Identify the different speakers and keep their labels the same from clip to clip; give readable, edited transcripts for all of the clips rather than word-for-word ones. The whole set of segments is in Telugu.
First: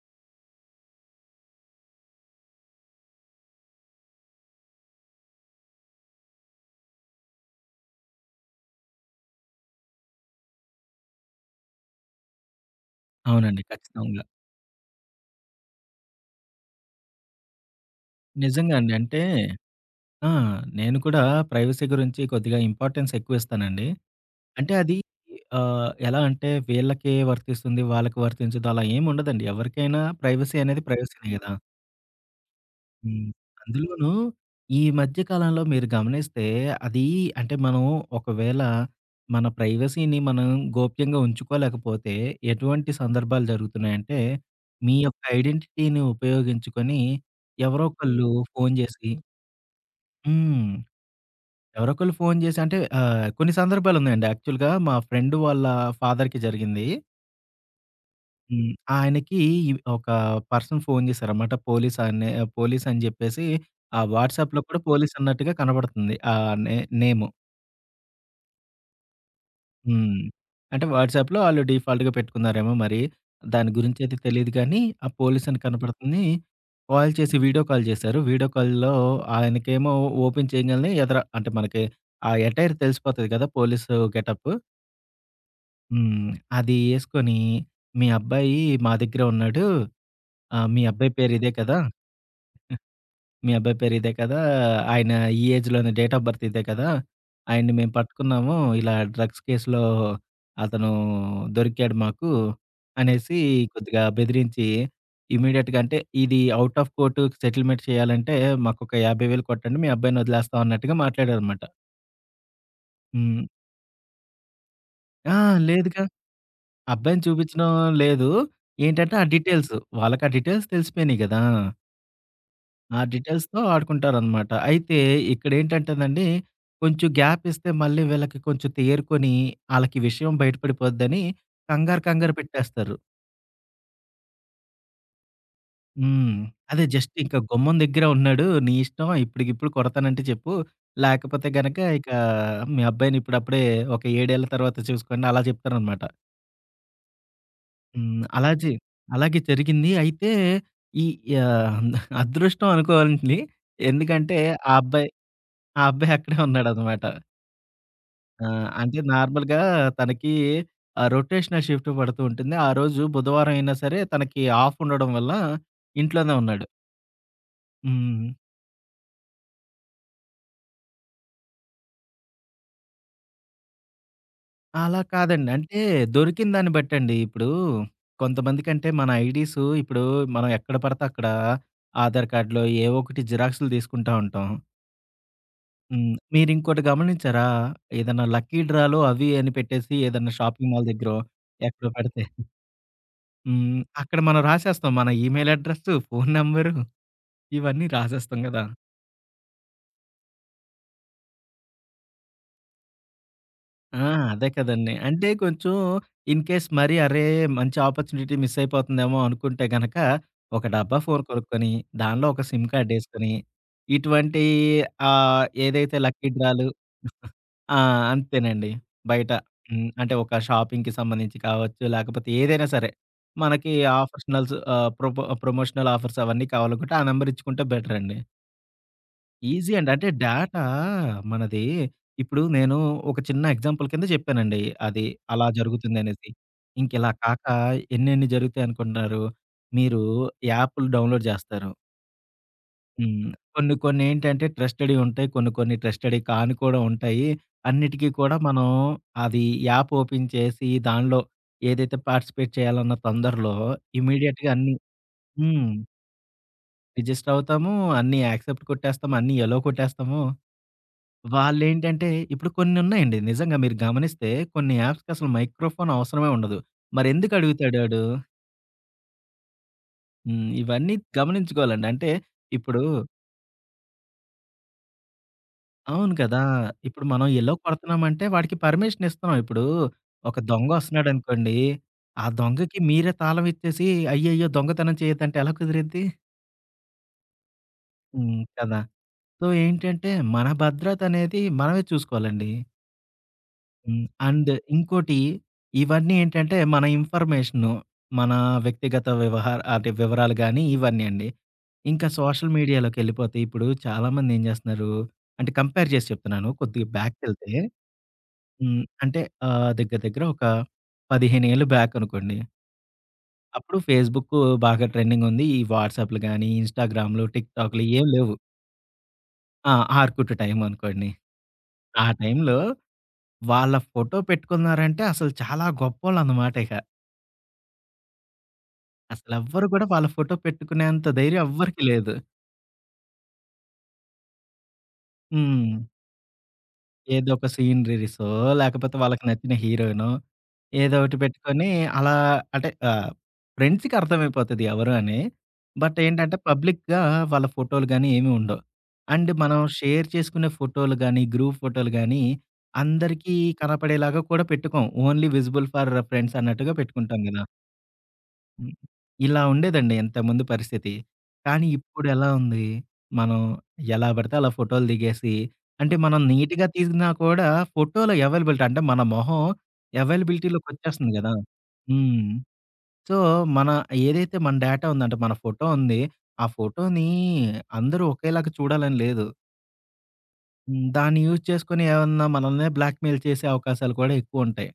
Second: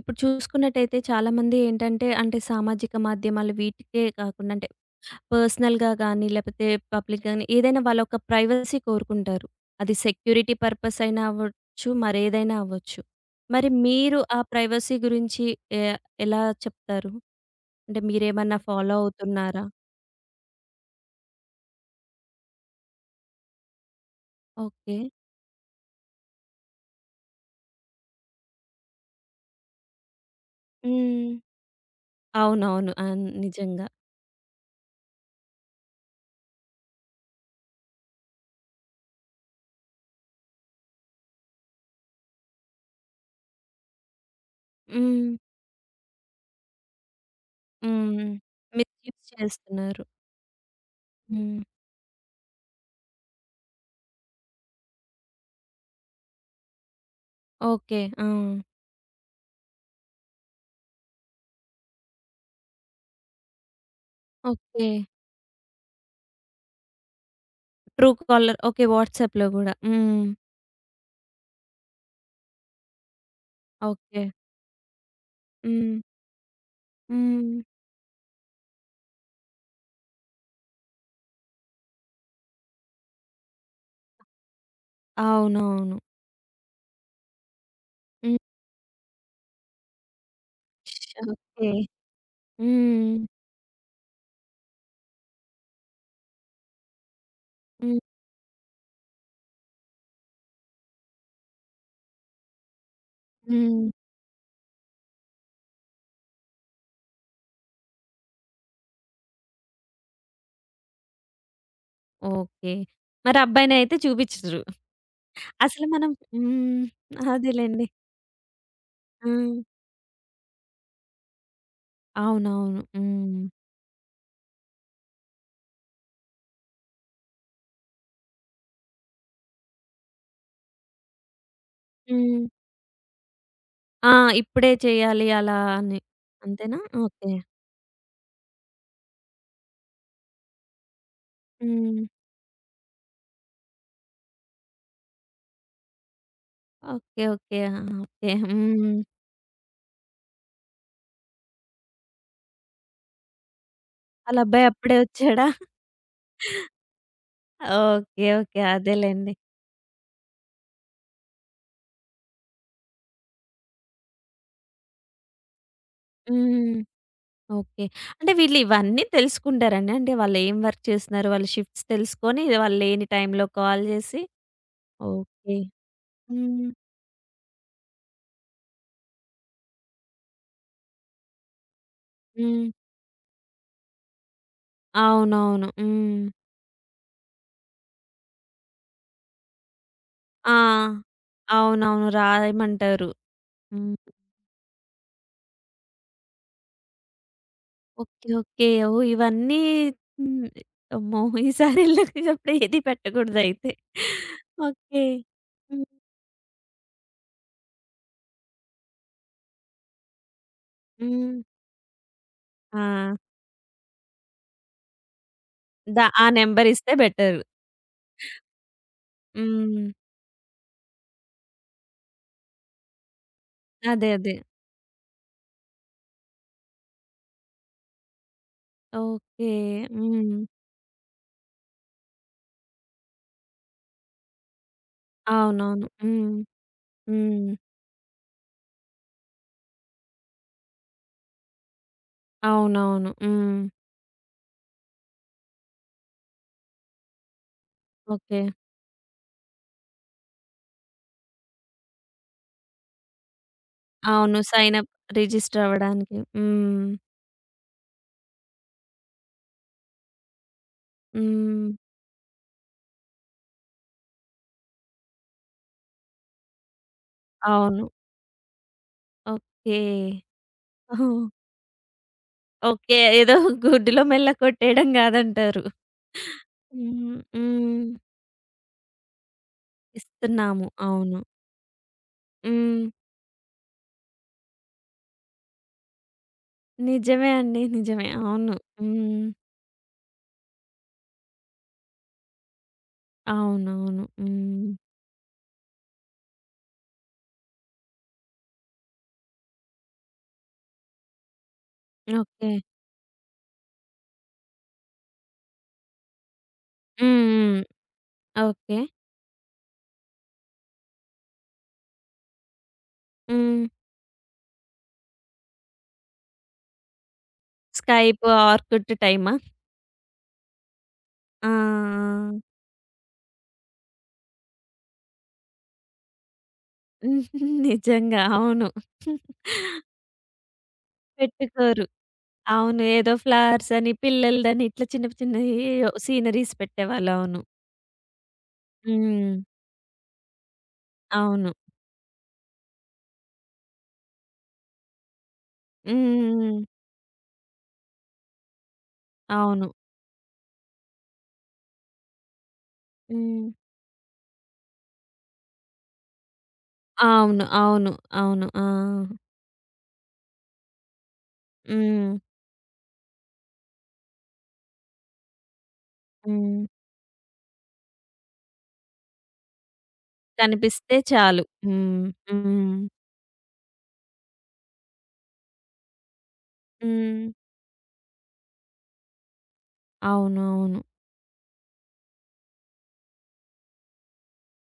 Speaker 1: ఇప్పుడు చూసుకున్నట్టయితే చాలామంది ఏంటంటే, అంటే సామాజిక మాధ్యమాలు వీటికే కాకుండా పర్సనల్‌గా గానీ, లేపోతే పబ్లిక్ గానీ ఏదైనా వాళ్ళొక ప్రైవసీ కోరుకుంటారు. అది సెక్యూరిటీ పర్పస్ అయినా అవ్వచ్చు, మరేదైనా అవ్వచ్చు.
Speaker 2: అవునండి.
Speaker 1: మరి మీరు
Speaker 2: ఖచ్చితంగా.
Speaker 1: ఆ ప్రైవసీ గురించి ఎ ఎలా చెప్తారు? అంటే మీరేమన్నా
Speaker 2: నిజంగా అండి.
Speaker 1: ఫాలో
Speaker 2: అంటే
Speaker 1: అవుతున్నారా?
Speaker 2: ఆ! నేను కూడా ప్రైవసీ గురించి కొద్దిగా ఇంపార్టెన్స్ ఎక్కువిస్తానండి. అంటే అది
Speaker 1: ఓకే.
Speaker 2: ఎలా అంటే వీళ్ళకే వర్తిస్తుంది, వాళ్ళకి వర్తించదు అలా ఏముండదండి. ఎవరికైనా ప్రైవసీ అనేది ప్రైవసీనే
Speaker 1: హ్మ్.
Speaker 2: గదా!
Speaker 1: అవునవును.
Speaker 2: హ్మ్.
Speaker 1: నిజంగా.
Speaker 2: అందులోనూ ఈ మధ్య కాలంలో మీరు గమనిస్తే అది అంటే మనం ఒకవేళ మన ప్రైవసీని మనం గోప్యంగా ఉంచుకోలేకపోతే ఎటువంటి సందర్భాలు జరుగుతున్నాయంటే, మీ యొక్క
Speaker 1: హ్మ్.
Speaker 2: ఐడెంటిటీని ఉపయోగించుకొని ఎవరో
Speaker 1: హ్మ్.
Speaker 2: ఒకళ్ళు ఫోను జేసి
Speaker 1: మిస్‌యూజ్ చేస్తున్నారు.
Speaker 2: హ్మ్.
Speaker 1: హ్మ్.
Speaker 2: ఎవరో ఒకళ్ళు ఫోను జేసి కొన్ని సందర్భాలున్నాయండి. యాక్చువల్‌గా మా ఫ్రెండ్ వాళ్ళ ఫాదర్‌కి జరిగింది.
Speaker 1: ఓకే. ఆ!
Speaker 2: హ్మ్. ఆయనకి ఒక పర్సన్ ఫోను చేశారన్నమాట. పోలీస్ అని చెప్పేసి ఆ వాట్సాప్‌లో కూడా
Speaker 1: ఓకే.
Speaker 2: పోలీస్ అన్నట్టుగా కనబడుతుంది. ఆ నే నేము.
Speaker 1: True caller. ఓకే. వాట్సాప్‌లో గూడా.
Speaker 2: హ్మ్.
Speaker 1: హ్మ్.
Speaker 2: అంటే వాట్సాప్‌లో ఆళ్ళు డిఫాల్ట్‌గా పెట్టుకున్నారేమో మరి. దాని గురించైతే
Speaker 1: ఓకే.
Speaker 2: తెలీదు కానీ, ఆ పోలీస్ అని
Speaker 1: హ్మ్.
Speaker 2: కనపడుతుంది. కాల్ చేసి
Speaker 1: హ్మ్.
Speaker 2: వీడియో కాల్ చేశారు. వీడియో కాల్‌లో ఆయనకేమో ఓపెన్ చేయంగాల్నే ఎదర అంటే మనకి ఆ అటైర్ తెలిసిపోతది కదా! Police getup.
Speaker 1: అవునవును.
Speaker 2: హ్మ్. అది యేసుకొని, "మీ
Speaker 1: హ్మ్.
Speaker 2: అబ్బాయి మా దగ్గరే ఉన్నాడు. మీ అబ్బాయి పేరు ఇదే
Speaker 1: ఓకే.
Speaker 2: కదా!"
Speaker 1: హ్మ్.
Speaker 2: మీ అబ్బాయి పేరు ఇదే కదా! ఆయన ఈ ఏజ్‌లోనే డేట్ ఆఫ్ బర్త్ ఇదే కదా! ఆయన్ని మేము
Speaker 1: హ్మ్.
Speaker 2: పట్టుకున్నాము. ఇలా డ్రగ్స్ కేసులో అతను దొరికాడు మాకు అనేసి
Speaker 1: హ్మ్.
Speaker 2: కొద్దిగా బెదిరించి ఇమ్మీడియేట్‌గా అంటే ఇది ఔట్ ఆఫ్ కోర్ట్ సెటిల్‌మెంట్ చేయాలంటే మాకొక 50,000 కొట్టండి. మీ అబ్బాయిని వదిలేస్తాం అన్నట్టుగా మాట్లాడారన్నమాట.
Speaker 1: ఓకే. మరి
Speaker 2: హ్మ్.
Speaker 1: అబ్బాయినైతే చూపిచ్చరు.
Speaker 2: ఆ!
Speaker 1: అసలు
Speaker 2: లేదుగా.
Speaker 1: మనం హ్మ్.
Speaker 2: అబ్బాయిని చూపించడం
Speaker 1: అదేలెండి.
Speaker 2: లేదు. ఏంటంటే ఆ
Speaker 1: ఆ!
Speaker 2: డీటెయిల్స్. వాళ్ళకి ఆ డీటెయిల్స్ తెలిసిపోయినాయి గదా!
Speaker 1: అవునవును.
Speaker 2: ఆ
Speaker 1: హ్మ్.
Speaker 2: డీటెయిల్స్‌తో ఆడుకుంటారనమాట. అయితే ఇక్కడేంటంటేనండి, కొంచెం గ్యాప్ ఇస్తే మళ్ళీ వీళ్ళకి కొంచెం తేరుకొని, ఆళ్ళకి విషయం బయటపడిపోద్దని కంగారు కంగారు
Speaker 1: హ్మ్.
Speaker 2: పెట్టేస్తారు.
Speaker 1: ఆ! ఇప్పుడే చేయాలి అలా అని.
Speaker 2: హ్మ్.
Speaker 1: అంతేనా?
Speaker 2: అదే జస్ట్
Speaker 1: ఓకే.
Speaker 2: ఇంక గుమ్మం దగ్గరే ఉన్నాడు. నీ ఇష్టం ఇప్పటికిప్పుడు కొడతానంటే చెప్పు. లేకపోతే గనక
Speaker 1: హ్మ్.
Speaker 2: ఇక మీ అబ్బాయిని ఇప్పుడప్పుడే ఒక 7 ఏళ్ల తర్వాత చూసుకోండి అలా చెప్తారనమాట.
Speaker 1: ఓకే. ఓకే. ఆ!
Speaker 2: హ్మ్.
Speaker 1: ఓకే. హ్మ్.
Speaker 2: అలాగే జరిగింది. అయితే ఈ యాహ్! అదృష్టం అనుకోవాలి. ఎందుకంటే
Speaker 1: ఆళ్ళబ్బాయి
Speaker 2: ఆ
Speaker 1: అప్పుడే
Speaker 2: అబ్బాయి
Speaker 1: వచ్చాడా?
Speaker 2: ఆ అబ్బాయి అక్కడే ఉన్నాడనమాట.
Speaker 1: ఓకే.
Speaker 2: ఆ!
Speaker 1: ఓకే.
Speaker 2: అంటే
Speaker 1: అదేలెండి.
Speaker 2: నార్మల్‌గా తనకి రొటేషనల్ షిఫ్ట్ పడుతూ ఉంటుంది. ఆ రోజు బుధవారం అయినా సరే తనకి ఆఫ్ ఉండడం వల్ల ఇంట్లోనే ఉన్నాడు.
Speaker 1: హ్మ్. ఓకే.
Speaker 2: హ్మ్.
Speaker 1: అంటే వీళ్ళు ఇవన్నీ తెలుసుకుంటారండి? అంటే వాళ్ళు ఏం వర్క్ చేస్తున్నారు? వాళ్ళ షిఫ్ట్స్ తెలుసుకొని వాళ్ళు లేని టైంలో కాల్ జేసి
Speaker 2: అలా కాదండి.
Speaker 1: ఓకే.
Speaker 2: అంటే దొరికిన
Speaker 1: హ్మ్.
Speaker 2: దాన్ని బట్టండి. ఇప్పుడు కొంతమందికంటే మన ఐడీస్ ఇప్పుడు మనం ఎక్కడ పడితే అక్కడ ఆధార్ కార్డ్‌లో
Speaker 1: హ్మ్.
Speaker 2: ఏవో ఒకటి జిరాక్స్‌లు తీసుకుంటా ఉంటాం.
Speaker 1: అవునవును.
Speaker 2: హ్మ్.
Speaker 1: హ్మ్.
Speaker 2: మీరింకోటి గమనించారా? ఏదన్నా లక్కీ డ్రాలు అవి అని పెట్టేసి ఏదన్నా
Speaker 1: ఆ!
Speaker 2: షాపింగ్ మాల్ దగ్గరో ఎక్కడో
Speaker 1: అవునవును.
Speaker 2: పెడితే
Speaker 1: రాయమంటారు.
Speaker 2: హ్మ్.
Speaker 1: హ్మ్.
Speaker 2: అక్కడ మనం రాసేస్తాం. మన ఈమెయిల్ అడ్రెస్సు, ఫోను నంబరు. ఇవన్నీ
Speaker 1: ఓకే.
Speaker 2: రాసేస్తాం గదా!
Speaker 1: ఓకే. ఓహ్! ఇవన్నీ హ్మ్. అమ్మో! ఈసారి ఎళ్ళేటప్పుడు ఏది పెట్టకూడదయితే.
Speaker 2: ఆ! అదే కదండీ.
Speaker 1: ఓకే.
Speaker 2: అంటే కొంచెం
Speaker 1: హ్మ్.
Speaker 2: ఇన్ కేస్ మరీ అరే! మంచి ఆపర్చునిటీ మిస్ అయిపోతుందేమో అనుకుంటే గనక, ఒక డబ్బా ఫోను
Speaker 1: హ్మ్.
Speaker 2: కొనుక్కొని, దానిలో ఒక సిమ్
Speaker 1: ఆ!
Speaker 2: కార్డేసుకొని, ఇటువంటి ఏదైతే
Speaker 1: ఆ
Speaker 2: లక్కీ డ్రాలు
Speaker 1: నంబరిస్తే బెటరు.
Speaker 2: ఆ! అంతేనండి. బయట
Speaker 1: హ్మ్.
Speaker 2: హ్మ్. అంటే ఒక షాపింగ్‌కి సంబంధించి కావచ్చు, లేకపోతే ఏదైనా సరే. మనకి
Speaker 1: అదే. అదే.
Speaker 2: ఆఫర్షనల్స్ ఆహ్, ప్రొపో ప్రమోషనల్ ఆఫర్స్ అవన్నీ కావాలనుకుంటే ఆ నంబర్ ఇచ్చుకుంటే బెటరండి.
Speaker 1: ఓకే.
Speaker 2: ఈజీ అండి. అంటే
Speaker 1: హ్మ్.
Speaker 2: డేటా మనది ఇప్పుడు నేను ఒక చిన్న ఎగ్జాంపుల్ కింద చెప్పానండి. అది అలా
Speaker 1: అవునవును.
Speaker 2: జరుగుతుందనేసి.
Speaker 1: హ్మ్.
Speaker 2: ఇంకిలా కాక
Speaker 1: హ్మ్.
Speaker 2: ఎన్నెన్ని జరుగుతాయనుకుంటున్నారు? మీరు యాప్‌లు డౌన్‌లోడ్ జేస్తారు.
Speaker 1: అవునవును.
Speaker 2: హ్మ్.
Speaker 1: హ్మ్.
Speaker 2: కొన్నేంటంటే ట్రస్టెడ్‌వి ఉంటాయి. కొన్ని కొన్ని ట్రస్టెడ్‌వి కాని కూడా ఉంటాయి. అన్నిటికి కూడా
Speaker 1: ఓకే.
Speaker 2: మనం అది యాప్ ఓపెన్ చేసి దానిలో ఏదైతే పార్టిసిపేట్ చేయాలన్న తొందరలో
Speaker 1: అవును.
Speaker 2: ఇమ్మీడియేట్‌గా అన్నీ
Speaker 1: సైన్ అప్ రిజిస్టర్
Speaker 2: హ్మ్.
Speaker 1: అవ్వడానికి. హ్మ్.
Speaker 2: రిజిస్టర్ అవుతాము. అన్నీ యాక్సెప్ట్ కొట్టేస్తాము. అన్నీ ఎలో కొట్టేస్తాము.
Speaker 1: హ్మ్.
Speaker 2: వాళ్ళేంటంటే ఇప్పుడు కొన్నున్నాయండి. నిజంగా మీరు గమనిస్తే కొన్ని యాప్స్‌కసలు మైక్రోఫోన్ అవసరమే ఉండదు. మరెందుకు అడుగుతాడు
Speaker 1: అవును.
Speaker 2: ఆడు?
Speaker 1: ఓకే.
Speaker 2: హ్మ్. ఇవన్నీ
Speaker 1: ఓహో,
Speaker 2: గమనించుకోవాలండి. అంటే ఇప్పుడు
Speaker 1: ఓకే. ఏదో గుడ్డిలో మెల్ల కొట్టేయడం గాదంటారు.
Speaker 2: అవును కదా! ఇప్పుడు
Speaker 1: హ్మ్.
Speaker 2: మనం ఎల్లో
Speaker 1: హ్మ్.
Speaker 2: కొడుతున్నామంటే వాడికి పర్మిషన్ ఇస్తున్నాం. ఇప్పుడు ఒక
Speaker 1: ఇస్తున్నాము. అవును.
Speaker 2: దొంగొస్తున్నాడనుకోండి, ఆ దొంగకి
Speaker 1: హ్మ్.
Speaker 2: మీరే తాళం ఇచ్చేసి అయ్యయ్యో! దొంగతనం చేయొద్దంటే ఎలా కుదిరిద్ది?
Speaker 1: నిజమే అండి. నిజమే.
Speaker 2: హ్మ్.
Speaker 1: అవును.
Speaker 2: కదా!
Speaker 1: హ్మ్.
Speaker 2: సో, ఏంటంటే మన భద్రతనేది మనమే చూసుకోవాలండి.
Speaker 1: అవునవును.
Speaker 2: హ్మ్. అండ్
Speaker 1: హ్మ్.
Speaker 2: ఇంకోటి ఇవన్నీ ఏంటంటే మన ఇన్ఫర్మేషను, మన వ్యక్తిగత వ్యవహార అంటే వివరాలు గానీ ఇవన్నీ అండి. ఇంకా
Speaker 1: ఓకే.
Speaker 2: సోషల్ మీడియాలోకెళ్ళిపోతే ఇప్పుడు చాలామంది ఏం జేస్తున్నారు అంటే కంపేర్ జేసి చెప్తున్నాను. కొద్దిగా
Speaker 1: హ్మ్.
Speaker 2: బ్యాక్‌కెళ్తే
Speaker 1: హ్మ్. ఓకే.
Speaker 2: హ్మ్. దగ్గర దగ్గర ఒక 15 ఏళ్ళు బ్యాక్ అనుకోండి.
Speaker 1: హ్మ్.
Speaker 2: అప్పుడు ఫేస్‌బుక్ బాగా ట్రెండింగ్ ఉంది. ఈ వాట్సాప్‌లు గానీ, ఇన్‌స్టాగ్రామ్‌లు, టిక్‌టాక్‌లు ఏం
Speaker 1: స్కైప్,
Speaker 2: లేవు.
Speaker 1: ఆర్కుట్ టైమా?
Speaker 2: ఆ! ఆర్కుట్ టైం అనుకోండి.
Speaker 1: ఆ! ఆ!
Speaker 2: ఆ టైంలో వాళ్ళ ఫోటో పెట్టుకున్నారంటే అసలు చాలా గొప్పోళ్ళన్నమాట ఇక.
Speaker 1: నిజంగా. అవును.
Speaker 2: అసలెవ్వరు గూడా వాళ్ళ ఫోటో పెట్టుకునేంత ధైర్యం ఎవ్వరికీ
Speaker 1: పెట్టుకోరు.
Speaker 2: లేదు.
Speaker 1: అవును. ఏదో ఫ్లవర్స్ అని, పిల్లలదని ఇట్లా చిన్నయి
Speaker 2: హ్మ్.
Speaker 1: సీనరీస్ పెట్టేవాళ్ళు.
Speaker 2: ఏదో
Speaker 1: అవును.
Speaker 2: ఒక సీనరీసో, లేకపోతే వాళ్ళకి
Speaker 1: హ్మ్.
Speaker 2: నచ్చిన హీరోయినో ఏదో ఒకటి
Speaker 1: అవును.
Speaker 2: పెట్టుకొని అలా అంటే ఆహ్, ఫ్రెండ్స్‌కి అర్థమైపోతది ఎవరు అని. బట్ ఏంటంటే
Speaker 1: హ్మ్.
Speaker 2: పబ్లిక్‌గా వాళ్ళ ఫోటోలు గానీ ఏమి ఉండవు. అండ్ మనం
Speaker 1: అవును.
Speaker 2: షేర్ చేసుకునే ఫోటోలు గానీ, గ్రూప్ ఫోటోలు గానీ అందరికీ
Speaker 1: హ్మ్.
Speaker 2: కనపడేలాగా కూడా పెట్టుకోం. ఓన్లీ విజిబుల్ ఫర్ ఫ్రెండ్స్ అన్నట్టుగా పెట్టుకుంటాం గదా!
Speaker 1: అవును. అవును. అవును. ఆ!
Speaker 2: హ్మ్. ఇలా ఉండేదండి ఇంతకుముందు పరిస్థితి. కానీ
Speaker 1: హ్మ్.
Speaker 2: ఇప్పుడెలా ఉంది, మనం ఎలా పడితే అలా ఫోటోలు దిగేసి అంటే మనం
Speaker 1: హ్మ్.
Speaker 2: నీట్‌గా తీసినా కూడా ఫోటోలో అవైలబిలిటీ అంటే మన మొహం
Speaker 1: కనిపిస్తే
Speaker 2: అవైలబిలిటీలోకొచ్చేస్తుంది గదా!
Speaker 1: చాలు. హ్మ్.
Speaker 2: హ్మ్.
Speaker 1: హ్మ్.
Speaker 2: సో, మన ఏదైతే మన డేటా ఉందంటే మన ఫోటో ఉంది. ఆ ఫోటోని
Speaker 1: హ్మ్.
Speaker 2: అందరూ ఒకేలాగా చూడాలని లేదు.
Speaker 1: అవును. అవును.
Speaker 2: హ్మ్. దాన్ని యూజ్ చేసుకొని ఏమన్నా మనల్నే బ్లాక్‌మెయిల్ చేసే అవకాశాలు కూడా ఎక్కువుంటాయి.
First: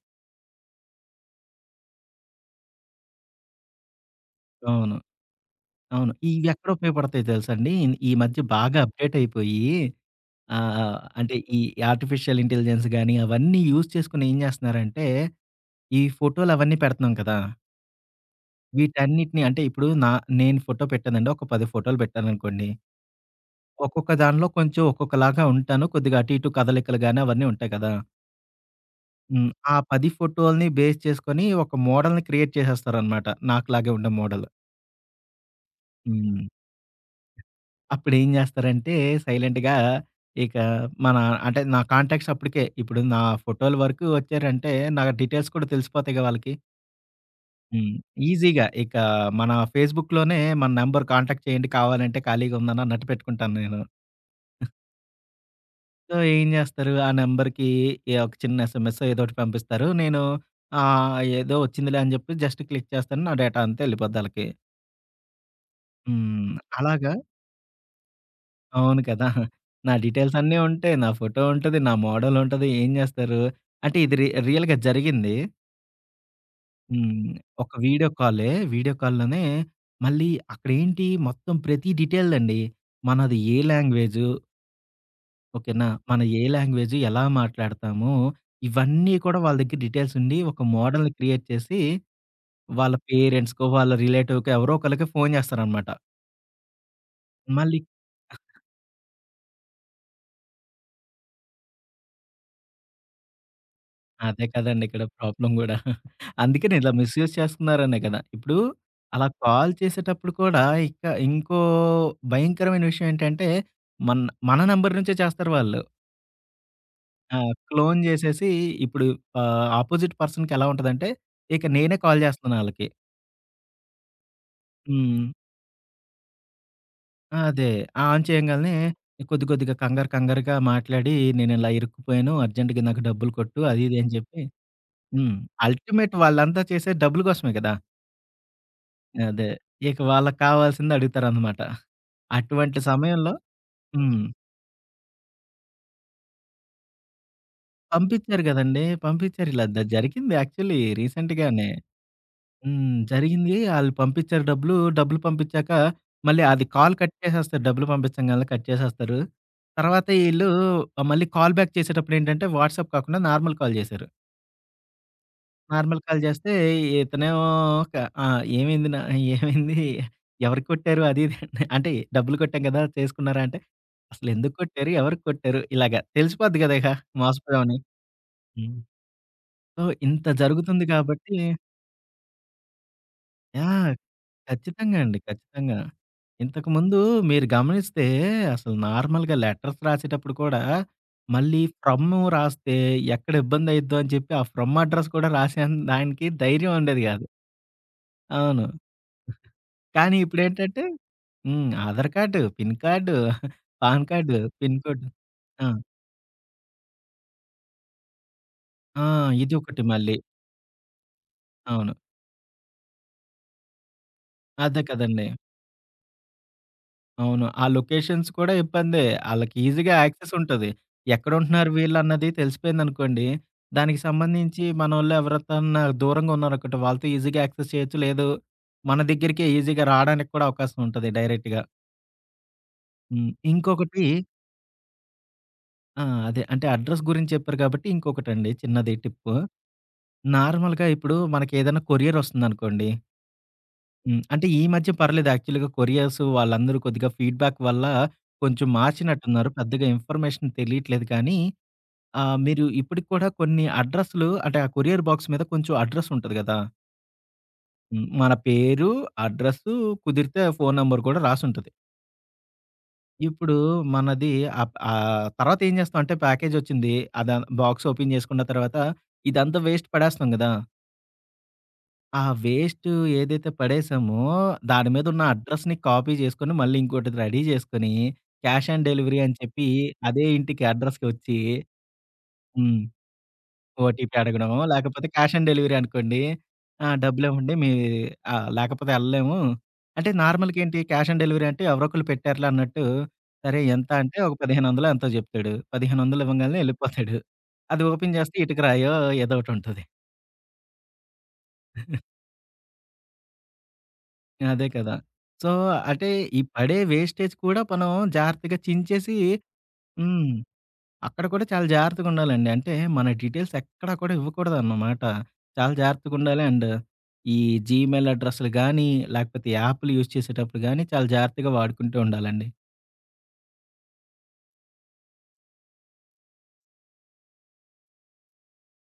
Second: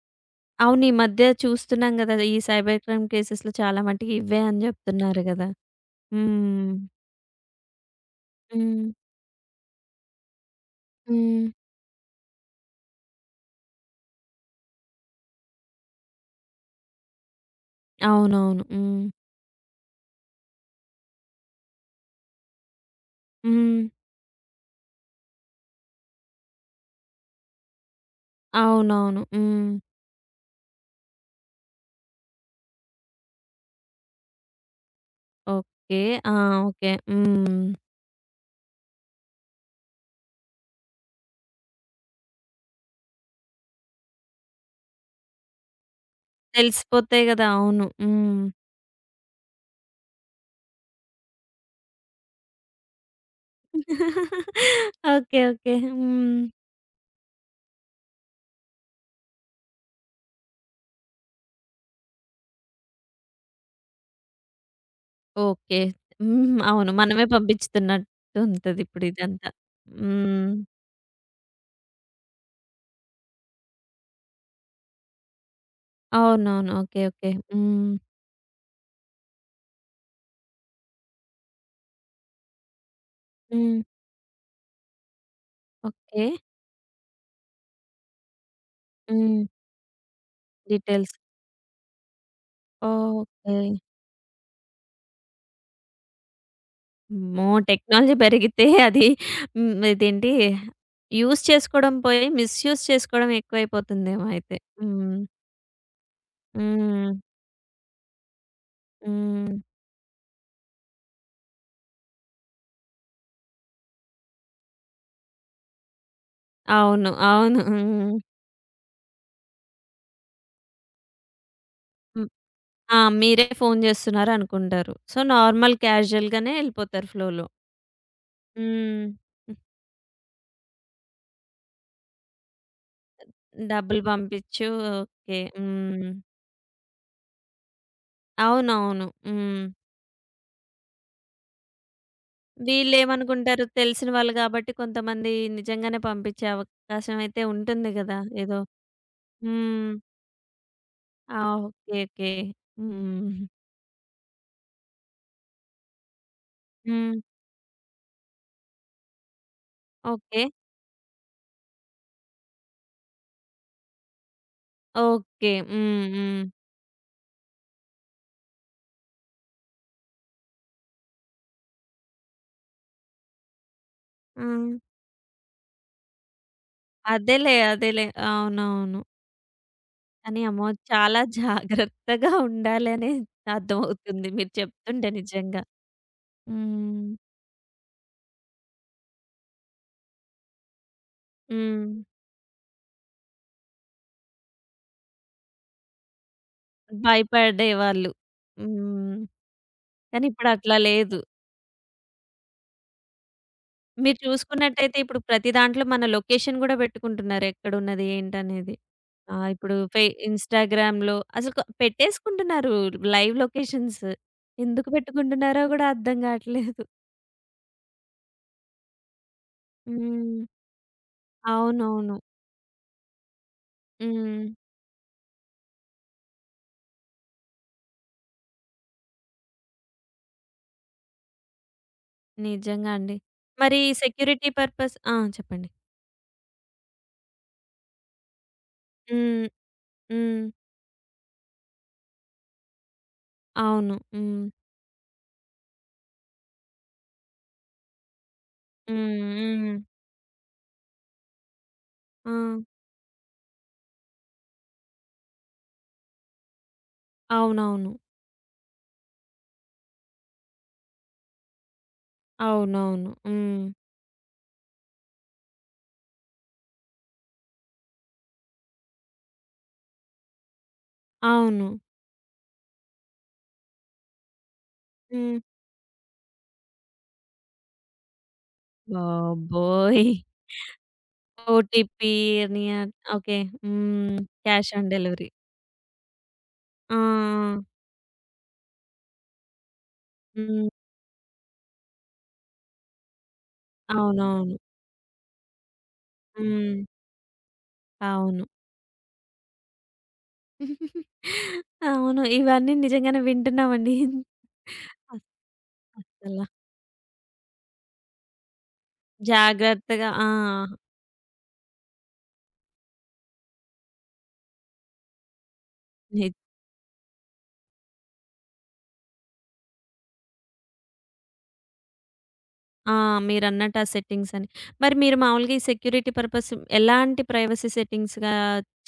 Speaker 1: అవును. ఈ మధ్య చూస్తున్నాం గదా! ఈ సైబర్ క్రైమ్ కేసెస్‌లో చాలా మటికి ఇవ్వే అని
Speaker 2: అవును.
Speaker 1: జెప్తున్నారు గదా!
Speaker 2: అవును. ఇవెక్కడ
Speaker 1: హ్మ్.
Speaker 2: ఉపయోగపడతాయి తెలుసండి? ఈ మధ్య బాగా
Speaker 1: హ్మ్.
Speaker 2: అప్‌డేట్ అయిపోయి ఆ! ఆ! అంటే
Speaker 1: హ్మ్.
Speaker 2: ఈ ఆర్టిఫిషియల్ ఇంటెలిజెన్స్ గాని, అవన్నీ యూజ్ చేసుకొని ఏం చేస్తున్నారంటే, ఈ ఫోటోలవన్నీ పెడుతున్నాం కదా!
Speaker 1: అవునవును. హ్మ్.
Speaker 2: వీటన్నిటిని అంటే ఇప్పుడు నా నేను ఫోటో పెట్టానండి. ఒక 10 ఫోటోలు పెట్టాననుకోండి.
Speaker 1: హ్మ్.
Speaker 2: ఒక్కొక్క దానిలో కొంచెం ఒక్కొక్కలాగా ఉంటాను. కొద్దిగా అటు ఇటు కదలికలు గాని అవన్నీ ఉంటాయి కదా!
Speaker 1: అవునవును.
Speaker 2: హ్మ్.
Speaker 1: హ్మ్.
Speaker 2: ఆ 10 ఫోటోల్ని బేస్ చేసుకొని ఒక మోడల్‌ని క్రియేట్ చేసేస్తారనమాట. నాకులాగే ఉండే మోడల్.
Speaker 1: ఓకే. ఆ!
Speaker 2: హ్మ్.
Speaker 1: ఓకే. హ్మ్.
Speaker 2: అప్పుడేం జేస్తారంటే, సైలెంట్‌గా ఇక మన అంటే, నా కాంటాక్ట్స్ అప్పటికే ఇప్పుడు నా ఫోటోల వరకు వచ్చారంటే, నా డీటెయిల్స్ కూడా తెలిసిపోతాయిగా వాళ్ళకి.
Speaker 1: తెలిసిపోతాయి గదా! అవును.
Speaker 2: హ్మ్.
Speaker 1: హ్మ్.
Speaker 2: ఈజీగా ఇక మన ఫేస్‌బుక్‌లోనే మన నంబర్ కాంటాక్ట్ చేయండి కావాలంటే ఖాళీగా ఉన్నాను అన్నట్టు పెట్టుకుంటాను నేను.
Speaker 1: ఓకే. ఓకే.
Speaker 2: సో,
Speaker 1: హ్మ్.
Speaker 2: ఏం జేస్తారు ఆ నంబర్‌కి ఏ ఒక చిన్న ఎస్ఎంఎస్ ఏదో ఒకటి పంపిస్తారు. ఏదో వచ్చిందిలే అని జెప్పి జస్ట్ క్లిక్ చేస్తాను. నా డేటా అంతా ఎళ్ళిపోద్ది ఆళ్ళకి.
Speaker 1: ఓకే.
Speaker 2: హ్మ్.
Speaker 1: హ్మ్. అవును.
Speaker 2: అలాగా
Speaker 1: మనమే పంపించుతున్నట్టు
Speaker 2: అవును
Speaker 1: ఉంటదిప్పుడు
Speaker 2: కదా!
Speaker 1: ఇదంతా.
Speaker 2: నా డీటెయిల్స్
Speaker 1: హ్మ్.
Speaker 2: అన్నీ ఉంటాయి. నా ఫోటో ఉంటది. నా మోడల్ ఉంటది. ఏం జేస్తారు? అంటే ఇది రియల్‌గా జరిగింది.
Speaker 1: అవునవును. ఓకే. ఓకే.
Speaker 2: హ్మ్. ఒక
Speaker 1: హ్మ్.
Speaker 2: వీడియో కాలే. వీడియో కాల్‌లోనే మళ్ళీ అక్కడేంటి మొత్తం ప్రతి డీటెయిల్ అండి. మనది ఏ
Speaker 1: హ్మ్.
Speaker 2: లాంగ్వేజు ఓకేనా? మన
Speaker 1: ఓకే.
Speaker 2: ఏ లాంగ్వేజు, ఎలా మాట్లాడతాము, ఇవన్నీ కూడా
Speaker 1: హ్మ్.
Speaker 2: వాళ్ళ దగ్గర డీటెయిల్స్ ఉండి ఒక మోడల్‌ని
Speaker 1: డీటెయిల్స్.
Speaker 2: క్రియేట్ చేసి వాళ్ళ
Speaker 1: ఓకే.
Speaker 2: పేరెంట్స్‌కో, వాళ్ళ రిలేటివ్‌కో ఎవరో ఒకళ్ళకి ఫోను జేస్తారనమాట.
Speaker 1: అమ్మో!
Speaker 2: మళ్ళీ
Speaker 1: టెక్నాలజీ పెరిగితే అది హ్మ్. ఇదేంటి యూజ్ చేసుకోవడం పోయి మిస్‌యూజ్ చేసుకోవడం ఎక్కువైపోతుందేమో
Speaker 2: అదే
Speaker 1: అయితే.
Speaker 2: కదండీ ఇక్కడ
Speaker 1: హ్మ్.
Speaker 2: ప్రాబ్లమ్ గూడా. అందుకనే ఇలా
Speaker 1: హ్మ్.
Speaker 2: మిస్‌యూజ్ చేస్తున్నారనే కదా! ఇప్పుడు అలా
Speaker 1: హ్మ్.
Speaker 2: కాల్ చేసేటప్పుడు కూడా ఇక ఇంకో భయంకరమైన విషయం ఏంటంటే, మన మన నంబర్ నుంచే చేస్తారు వాళ్ళు.
Speaker 1: అవును.
Speaker 2: ఆ!
Speaker 1: అవును.
Speaker 2: క్లోన్
Speaker 1: హ్మ్.
Speaker 2: జేసేసి ఇప్పుడు అపోజిట్ పర్సన్‌కి ఎలా ఉంటదంటే, ఇక నేనే కాల్
Speaker 1: హ్మ్.
Speaker 2: జేస్తున్నాను ఆళ్ళకి.
Speaker 1: ఆ! మీరే ఫోను చేస్తున్నారనుకుంటారు. సో,
Speaker 2: హ్మ్.
Speaker 1: నార్మల్ క్యాజుయల్‌గానే ఎళ్ళిపోతారు ఫ్లోలో.
Speaker 2: అదే. ఆ ఆన్ చేయంగాల్నే
Speaker 1: హ్మ్.
Speaker 2: కొద్ది కొద్దిగా కంగారు కంగారుగా మాట్లాడి, నేనిలా ఇరుక్కుపోయాను అర్జెంట్‌గా నాకు డబ్బులు కొట్టు అది ఇది
Speaker 1: డబ్బులు
Speaker 2: అని జెప్పి
Speaker 1: పంపించు
Speaker 2: హ్మ్.
Speaker 1: ఓకే. హ్మ్.
Speaker 2: అల్టిమేట్ వాళ్ళంతా చేసేది డబ్బుల కోసమే కదా!
Speaker 1: అవునవును.
Speaker 2: అదే.
Speaker 1: హ్మ్.
Speaker 2: ఇక వాళ్ళకి కావాల్సింది అడుగుతారనమాట. అటువంటి సమయంలో
Speaker 1: వీళ్ళేమనుకుంటారు తెలిసిన
Speaker 2: హ్మ్.
Speaker 1: వాళ్ళు కాబట్టి కొంతమంది నిజంగానే పంపించే అవకాశం అయితే ఉంటుంది గదా!
Speaker 2: పంపించారు
Speaker 1: ఏదో
Speaker 2: గదండీ! పంపించారు. ఇలా
Speaker 1: హ్మ్.
Speaker 2: జరిగింది యాక్చువల్లీ
Speaker 1: ఆ!
Speaker 2: రీసెంట్‌గానే.
Speaker 1: ఓకే. ఓకే.
Speaker 2: హ్మ్.
Speaker 1: హ్మ్.
Speaker 2: జరిగింది. ఆళ్ళు పంపించారు డబ్బులు. డబ్బులు పంపించాక మళ్ళీ అది కాల్ కట్
Speaker 1: హ్మ్.
Speaker 2: చేసేస్తారు. డబ్బులు పంపించంగాల్నే కట్ చేసేస్తారు. తర్వాత
Speaker 1: ఓకే.
Speaker 2: ఈళ్ళు మళ్ళీ కాల్ బ్యాక్ చేసేటప్పుడేంటంటే, వాట్సాప్ కాకుండా నార్మల్ కాల్ జేశారు.
Speaker 1: ఓకే.
Speaker 2: నార్మల్
Speaker 1: హ్మ్.
Speaker 2: కాల్
Speaker 1: హ్మ్.
Speaker 2: చేస్తే ఇతనేమో క ఆ! "ఏమైంది ఏమైంది? ఎవరు కొట్టారు?" అది ఇది అని. అంటే డబ్బులు కొట్టాం కదా! చేసుకున్నారా? అంటే అసలెందుకు
Speaker 1: హ్మ్.
Speaker 2: కొట్టారు? ఎవరికి కొట్టారు? ఇలాగ తెలిసిపోద్ది కదా! ఇక
Speaker 1: అదేలే.
Speaker 2: మోసపోయామని.
Speaker 1: అదేలే.
Speaker 2: హ్మ్.
Speaker 1: అవునవును.
Speaker 2: సో, ఇంత
Speaker 1: కానీ అమ్మో!
Speaker 2: జరుగుతుంది
Speaker 1: చాలా
Speaker 2: కాబట్టి
Speaker 1: జాగ్రత్తగా ఉండాలనే
Speaker 2: యాహ్!
Speaker 1: అర్థమవుతుంది మీరు
Speaker 2: ఖచ్చితంగా
Speaker 1: చెప్తుంటే
Speaker 2: అండి.
Speaker 1: నిజంగా.
Speaker 2: ఖచ్చితంగా. ఇంతకుముందు
Speaker 1: హ్మ్.
Speaker 2: మీరు గమనిస్తే అసలు నార్మల్‌గా లెటర్స్ రాసేటప్పుడు కూడా మళ్ళీ
Speaker 1: హ్మ్.
Speaker 2: ఫ్రమ్ రాస్తే ఎక్కడ ఇబ్బందయిద్దో అని చెప్పి ఆ ఫ్రమ్ అడ్రస్ కూడా రాసే దానికి ధైర్యం ఉండేది కాదు.
Speaker 1: భయపడేవాళ్ళు.
Speaker 2: అవును.
Speaker 1: హ్మ్.
Speaker 2: కానీ
Speaker 1: కానీ ఇప్పుడు అట్లా
Speaker 2: ఇప్పుడేంటంటే
Speaker 1: లేదు.
Speaker 2: హ్మ్. Aadhaar card, pin card, PAN
Speaker 1: మీరు
Speaker 2: కార్డ్, పిన్
Speaker 1: చూసుకున్నట్టయితే
Speaker 2: కోడ్.
Speaker 1: ఇప్పుడు ప్రతి
Speaker 2: ఆ!
Speaker 1: దాంట్లో మన లొకేషన్ గూడా పెట్టుకుంటున్నారు. ఎక్కడున్నది ఏంటనేది.
Speaker 2: ఆ!
Speaker 1: ఆ! ఇప్పుడు
Speaker 2: ఇదొకటి మళ్ళీ.
Speaker 1: ఇన్‌స్టాగ్రామ్‌లో అసలు
Speaker 2: అవును.
Speaker 1: పెట్టేసుకుంటున్నారు లైవ్ లొకేషన్స్.
Speaker 2: అదే
Speaker 1: ఎందుకు
Speaker 2: కదండీ.
Speaker 1: పెట్టుకుంటున్నారో గూడా అర్థం గాట్లేదు.
Speaker 2: అవును. ఆ లొకేషన్స్ కూడా ఇబ్బందే. ఆళ్ళకి ఈజీగా యాక్సెస్
Speaker 1: హ్మ్.
Speaker 2: ఉంటది. ఎక్కడుంటున్నారు
Speaker 1: అవునవును.
Speaker 2: వీళ్ళన్నది తెలిసిపోయిందనుకోండి, దానికి
Speaker 1: హ్మ్.
Speaker 2: సంబంధించి మనోళ్ళు ఎవరితన్నా దూరంగా ఉన్నారనుకుంటే వాళ్ళతో ఈజీగా యాక్సెస్ చేయొచ్చు. లేదు మన దగ్గరికే ఈజీగా రావడానికి కూడా అవకాశం ఉంటది డైరెక్ట్‌గా.
Speaker 1: నిజంగా అండి.
Speaker 2: హ్మ్.
Speaker 1: మరి
Speaker 2: ఇంకొకటి
Speaker 1: సెక్యూరిటీ పర్పస్ ఆ! చెప్పండి.
Speaker 2: ఆ! అదే. అంటే అడ్రెస్ గురించి చెప్పారు కాబట్టి ఇంకొకటండి చిన్నది టిప్పు.
Speaker 1: హ్మ్. హ్మ్.
Speaker 2: నార్మల్‌గా ఇప్పుడు మనకేదైనా కొరియరొస్తుందనుకోండి.
Speaker 1: అవును.
Speaker 2: హ్మ్.
Speaker 1: హ్మ్.
Speaker 2: అంటే ఈ మధ్య పర్లేదు యాక్చువల్‌గా కొరియర్స్ వాళ్ళందరూ కొద్దిగా ఫీడ్‌బ్యాక్ వల్ల కొంచెం
Speaker 1: హ్మ్.
Speaker 2: మార్చినట్టున్నారు.
Speaker 1: హ్మ్.
Speaker 2: పెద్దగా ఇన్ఫర్మేషన్ తెలియట్లేదు కానీ
Speaker 1: ఆ!
Speaker 2: మీరు ఇప్పటికి కూడా కొన్ని అడ్రస్‌లు అంటే ఆ కొరియర్ బాక్స్ మీద కొంచెం అడ్రస్ ఉంటది గదా!
Speaker 1: అవునవును.
Speaker 2: హ్మ్. మన పేరు, అడ్రస్సు కుదిరితే ఫోను నంబర్ కూడా రాసుంటది.
Speaker 1: అవునవును.
Speaker 2: ఇప్పుడు
Speaker 1: హ్మ్.
Speaker 2: మనది ఆహ్, ఆహ్, తర్వాత ఏం జేస్తాం అంటే ప్యాకేజొచ్చింది. అద బాక్స్ ఓపెన్ జేసుకున్న తర్వాత ఇదంతా వేస్ట్ పడేస్తాం గదా!
Speaker 1: అవును.
Speaker 2: ఆ వేస్ట్ ఏదైతే పడేసామో, దాని మీద ఉన్న
Speaker 1: హ్మ్.
Speaker 2: అడ్రస్‌ని కాపీ చేసుకొని, మళ్ళీ ఇంకోటి రెడీ చేసుకొని, క్యాష్ ఆన్ డెలివరీ అని చెప్పి,
Speaker 1: బాబోయ్!
Speaker 2: అదే ఇంటికి అడ్రస్‌కి వచ్చి
Speaker 1: ఓటీపీ అని
Speaker 2: హ్మ్.
Speaker 1: ఓకే.
Speaker 2: ఓటీపీ
Speaker 1: హ్మ్.
Speaker 2: అడగడం,
Speaker 1: క్యాష్ ఆన్
Speaker 2: లేకపోతే
Speaker 1: డెలివరీ.
Speaker 2: క్యాష్ ఆన్ డెలివరీ అనుకోండి. ఆ!
Speaker 1: ఆ!
Speaker 2: డబ్బులివ్వండి
Speaker 1: ఆ!
Speaker 2: మీ లేకపోతే ఎళ్ళలేము. అంటే నార్మల్‌గా
Speaker 1: హ్మ్.
Speaker 2: ఏంటి క్యాష్ ఆన్ డెలివరీ అంటే ఎవరో ఒకళ్ళు పెట్టారులే అన్నట్టు, సరే ఎంత అంటే ఒక
Speaker 1: అవునవును.
Speaker 2: 1500 ఎంతో చెప్తాడు. 1500 ఇవ్వంగాల్నే
Speaker 1: హ్మ్.
Speaker 2: ఎళ్ళిపోతాడు. అది ఓపెన్ చేస్తే
Speaker 1: అవును.
Speaker 2: ఇటుకరాయో ఏదో ఒకటుంటది.
Speaker 1: అవును. ఇవన్నీ నిజంగానే వింటున్నామండి.
Speaker 2: అదే కదా! సో, అంటే ఈ
Speaker 1: అలా
Speaker 2: పడే వేస్టేజ్ కూడా మనం జాగ్రత్తగా చించేసి
Speaker 1: జాగ్రత్తగా ఆ!
Speaker 2: హ్మ్. అక్కడ కూడా చాలా జాగ్రత్తగుండాలండి. అంటే మన డీటెయిల్స్ ఎక్కడా కూడా ఇవ్వకూడదన్నమాట. చాలా
Speaker 1: ని
Speaker 2: జాగ్రత్తగుండాలి. అండ్ ఈ జీమెయిల్ అడ్రెస్‌లు గానీ, లేకపోతే యాప్‌లు యూజ్ చేసేటప్పుడు గానీ, చాలా జాగ్రత్తగా వాడుకుంటూ ఉండాలండి.
Speaker 1: ఆ! మీరన్నట్టు ఆ సెట్టింగ్స్ అని. మరి మీరు మామూలుగా ఈ సెక్యూరిటీ పర్పస్ ఎలాంటి ప్రైవసీ సెట్టింగ్స్‌గా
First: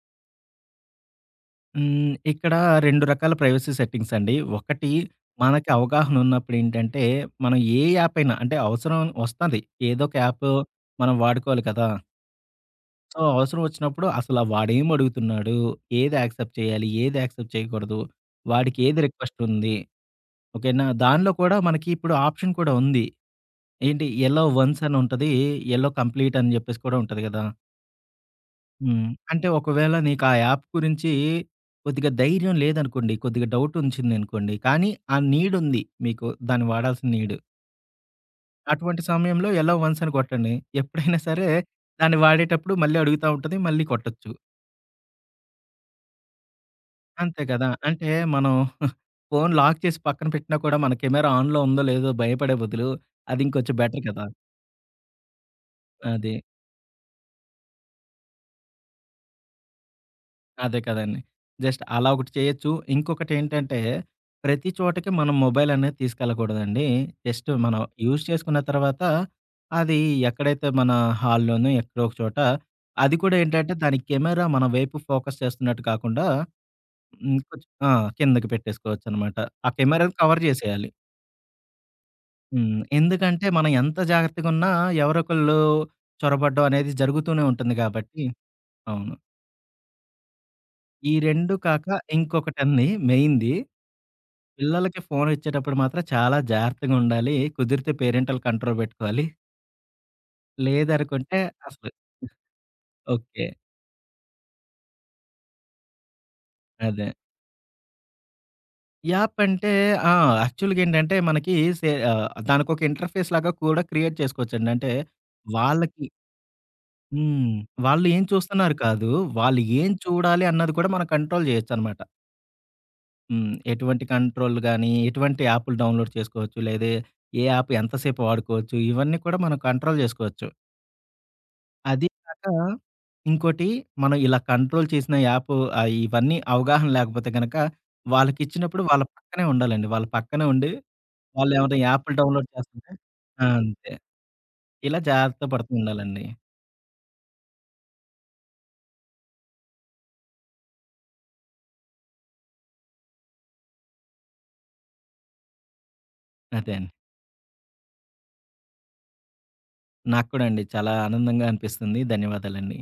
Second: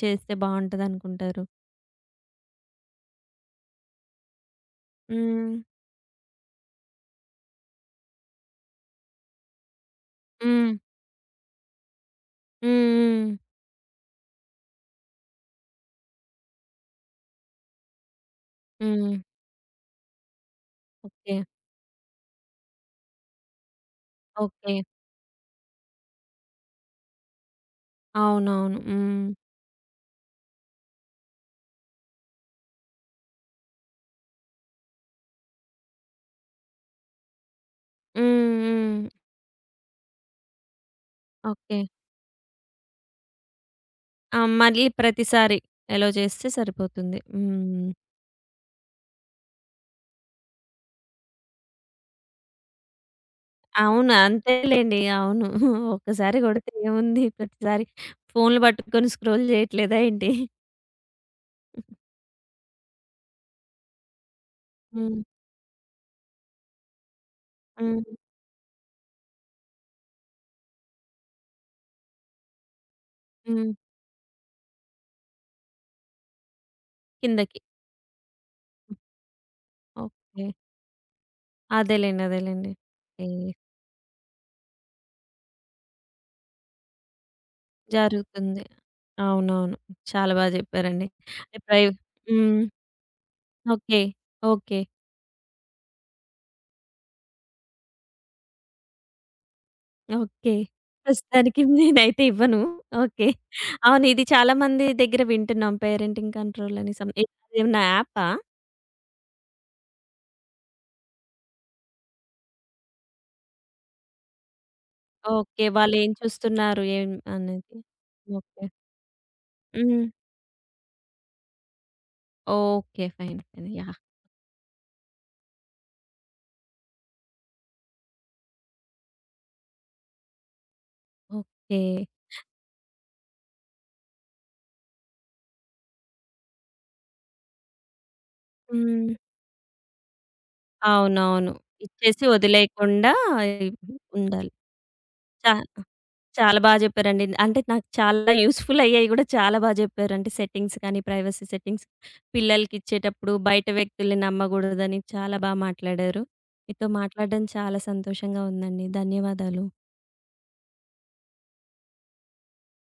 Speaker 1: చేస్తే బావుంటదనుకుంటారు?
Speaker 2: హ్మ్. ఇక్కడ 2 రకాల ప్రైవసీ సెట్టింగ్స్ అండి. ఒకటి
Speaker 1: హ్మ్.
Speaker 2: మనకి అవగాహన ఉన్నప్పుడేంటంటే, మనం ఏ యాప్ అయినా అంటే అవసరం వస్తది. ఏదో ఒక యాప్
Speaker 1: హ్మ్.
Speaker 2: మనం వాడుకోవాలి కదా!
Speaker 1: హ్మ్.
Speaker 2: సో,
Speaker 1: హ్మ్.
Speaker 2: అవసరం వచ్చినప్పుడు అసల వాడేం అడుగుతున్నాడు? ఏది యాక్సెప్ట్ చేయాలి? ఏది యాక్సెప్ట్ చేయకూడదు? వాడికి ఏది
Speaker 1: హ్మ్.
Speaker 2: రిక్వెస్ట్ ఉంది? ఓకేనా? దానిలో
Speaker 1: ఓకే.
Speaker 2: కూడా మనకి ఇప్పుడు ఆప్షన్ కూడా ఉంది. ఏంటి యెల్లో
Speaker 1: ఓకే.
Speaker 2: వన్స్ అని ఉంటది. యెల్లో కంప్లీట్ అని చెప్పేసి కూడా ఉంటది గదా!
Speaker 1: అవునవును.
Speaker 2: హ్మ్.
Speaker 1: హ్మ్.
Speaker 2: అంటే ఒకవేళ నీకు ఆ యాప్ గురించి కొద్దిగా ధైర్యం లేదనుకోండి. కొద్దిగా డౌట్ ఉంచిందనుకోండి. కానీ ఆ నీడ్ ఉంది మీకు. దాన్ని వాడాల్సిన నీడ్.
Speaker 1: హ్మ్.
Speaker 2: అటువంటి
Speaker 1: హ్మ్.
Speaker 2: సమయంలో యెల్లో వన్స్ అని కొట్టండి. ఎప్పుడైనా సరే
Speaker 1: ఓకే.
Speaker 2: దాన్ని వాడేటప్పుడు మళ్ళీ అడుగుతా ఉంటది. మళ్ళీ కొట్టొచ్చు.
Speaker 1: ఆ! మళ్ళీ ప్రతిసారి ఎలో చేస్తే సరిపోతుంది.
Speaker 2: అంతే కదా!
Speaker 1: హ్మ్.
Speaker 2: అంటే మనం ఫోను లాక్ చేసి పక్కన పెట్టినా కూడా మన కెమెరా ఆన్‌లో ఉందో లేదో భయపడే బదులు అది ఇంకొంచెం బెటర్
Speaker 1: అవును.
Speaker 2: కదా!
Speaker 1: అంతేలెండి. అవును. ఒక్కసారి
Speaker 2: అది.
Speaker 1: కొడితే ఏముంది ప్రతిసారి ఫోన్‌లు పట్టుకొని స్క్రోల్ చేయట్లేదా ఏంటి?
Speaker 2: అదే కదండీ. జస్ట్ అలా ఒకటి చేయొచ్చు. ఇంకొకటేంటంటే ప్రతి చోటకి
Speaker 1: హ్మ్.
Speaker 2: మనం మొబైల్ అనేది తీసుకెళ్ళకూడదండి. జస్ట్ మనం
Speaker 1: హ్మ్.
Speaker 2: యూజ్ చేసుకున్న తర్వాత అది ఎక్కడైతే మన హాల్‌లోనో ఎక్కడో ఒక చోట అది కూడా
Speaker 1: హ్మ్.
Speaker 2: ఏంటంటే దాని కెమెరా మన వైపు ఫోకస్ చేస్తున్నట్టు కాకుండా
Speaker 1: కిందకి.
Speaker 2: ఇంకొంచెం కిందకి పెట్టేసుకోవచ్చనమాట. ఆ కెమెరాని కవర్
Speaker 1: ఓకే.
Speaker 2: చేసేయాలి.
Speaker 1: అదేలెండి. అదేలెండి.
Speaker 2: హ్మ్.
Speaker 1: ఓకే.
Speaker 2: ఎందుకంటే, మనం ఎంత జాగ్రత్తగున్నా ఎవరొకళ్ళు చొరబడ్డం అనేది జరుగుతూనే ఉంటుంది గాబట్టి
Speaker 1: జరుగుతుంది.
Speaker 2: అవును.
Speaker 1: అవునవును. చాలా బాగా చెప్పారండి.
Speaker 2: ఈ 2
Speaker 1: ప్రై
Speaker 2: కాక
Speaker 1: హ్మ్.
Speaker 2: ఇంకొకటండి మెయిన్‌ది
Speaker 1: ఓకే. ఓకే.
Speaker 2: పిల్లలకి ఫోనిచ్చేటప్పుడు మాత్రం చాలా జాగ్రత్తగుండాలి. కుదిరితే పేరెంటల్ కంట్రోల్ బెట్టుకోవాలి.
Speaker 1: ఓకే.
Speaker 2: లేదనుకుంటే
Speaker 1: ప్రస్తుతానికి
Speaker 2: అసలు
Speaker 1: నేనైతే ఇవ్వను. ఓకే.
Speaker 2: ఓకే.
Speaker 1: అవును. ఇది చాలా మంది దగ్గర వింటున్నాం పేరెంటింగ్ కంట్రోల్ అని
Speaker 2: అదే.
Speaker 1: సమ్ ఏదన్నా యాపా?
Speaker 2: యాప్ అంటే ఆ! యాక్చువల్‌గేంటంటే మనకి దానికొక ఇంటర్‌ఫేస్ లాగా కూడా క్రియేట్ చేసుకోవచ్చండి. అంటే
Speaker 1: ఓకే.
Speaker 2: వాళ్ళకి
Speaker 1: వాళ్ళేం చూస్తున్నారు ఏం
Speaker 2: హ్మ్.
Speaker 1: అనేది.
Speaker 2: వాళ్ళు ఏం
Speaker 1: ఓకే.
Speaker 2: చూస్తున్నారు కాదు, వాళ్ళు ఏం
Speaker 1: హ్మ్.
Speaker 2: చూడాలి అన్నది కూడా మనం కంట్రోల్ జేయొచ్చనమాట.
Speaker 1: ఓకే. ఫైన్.
Speaker 2: హ్మ్.
Speaker 1: ఫైన్. యాహ్!
Speaker 2: ఎటువంటి కంట్రోల్ గాని, ఎటువంటి యాప్‌లు డౌన్‌లోడ్ చేసుకోవచ్చు, లేదా ఏ యాప్ ఎంతసేపు వాడుకోవచ్చు, ఇవన్నీ కూడా మనం కంట్రోల్ జేసుకోవచ్చు.
Speaker 1: ఓకే.
Speaker 2: అదీ కాక ఇంకోటి మనం ఇలా కంట్రోల్ చేసిన యాప్ ఇవన్నీ అవగాహన లేకపోతే గనక వాళ్ళకిచ్చినప్పుడు వాళ్ళ
Speaker 1: హ్మ్.
Speaker 2: పక్కనే ఉండాలండి. వాళ్ళ పక్కనే ఉండి
Speaker 1: అవునవును.
Speaker 2: వాళ్ళేమైనా యాప్‌లు
Speaker 1: ఇచ్చేసి
Speaker 2: డౌన్‌లోడ్ చేస్తుంటే
Speaker 1: వదిలేయకుండా
Speaker 2: ఆ! అంతే.
Speaker 1: ఉండాలి.
Speaker 2: ఇలా జాగ్రత్త
Speaker 1: చా
Speaker 2: పడుతూ ఉండాలండి.
Speaker 1: చాలా బా జెప్పారండి. అంటే నాకు చాలా యూజ్‌ఫుల్ అయ్యాయి గూడా చాలా బా జెప్పారు. అంటే సెట్టింగ్స్ కానీ, ప్రైవసీ సెట్టింగ్స్ పిల్లలకిచ్చేటప్పుడు బయట వ్యక్తుల్ని నమ్మగూడదని చాలా బా మాట్లాడారు.
Speaker 2: అదే
Speaker 1: మీతో
Speaker 2: అండి.
Speaker 1: మాట్లాడడం చాలా సంతోషంగా ఉందండి. ధన్యవాదాలు.
Speaker 2: నాకు కూడా అండి చాలా ఆనందంగా అనిపిస్తుంది. ధన్యవాదాలండి.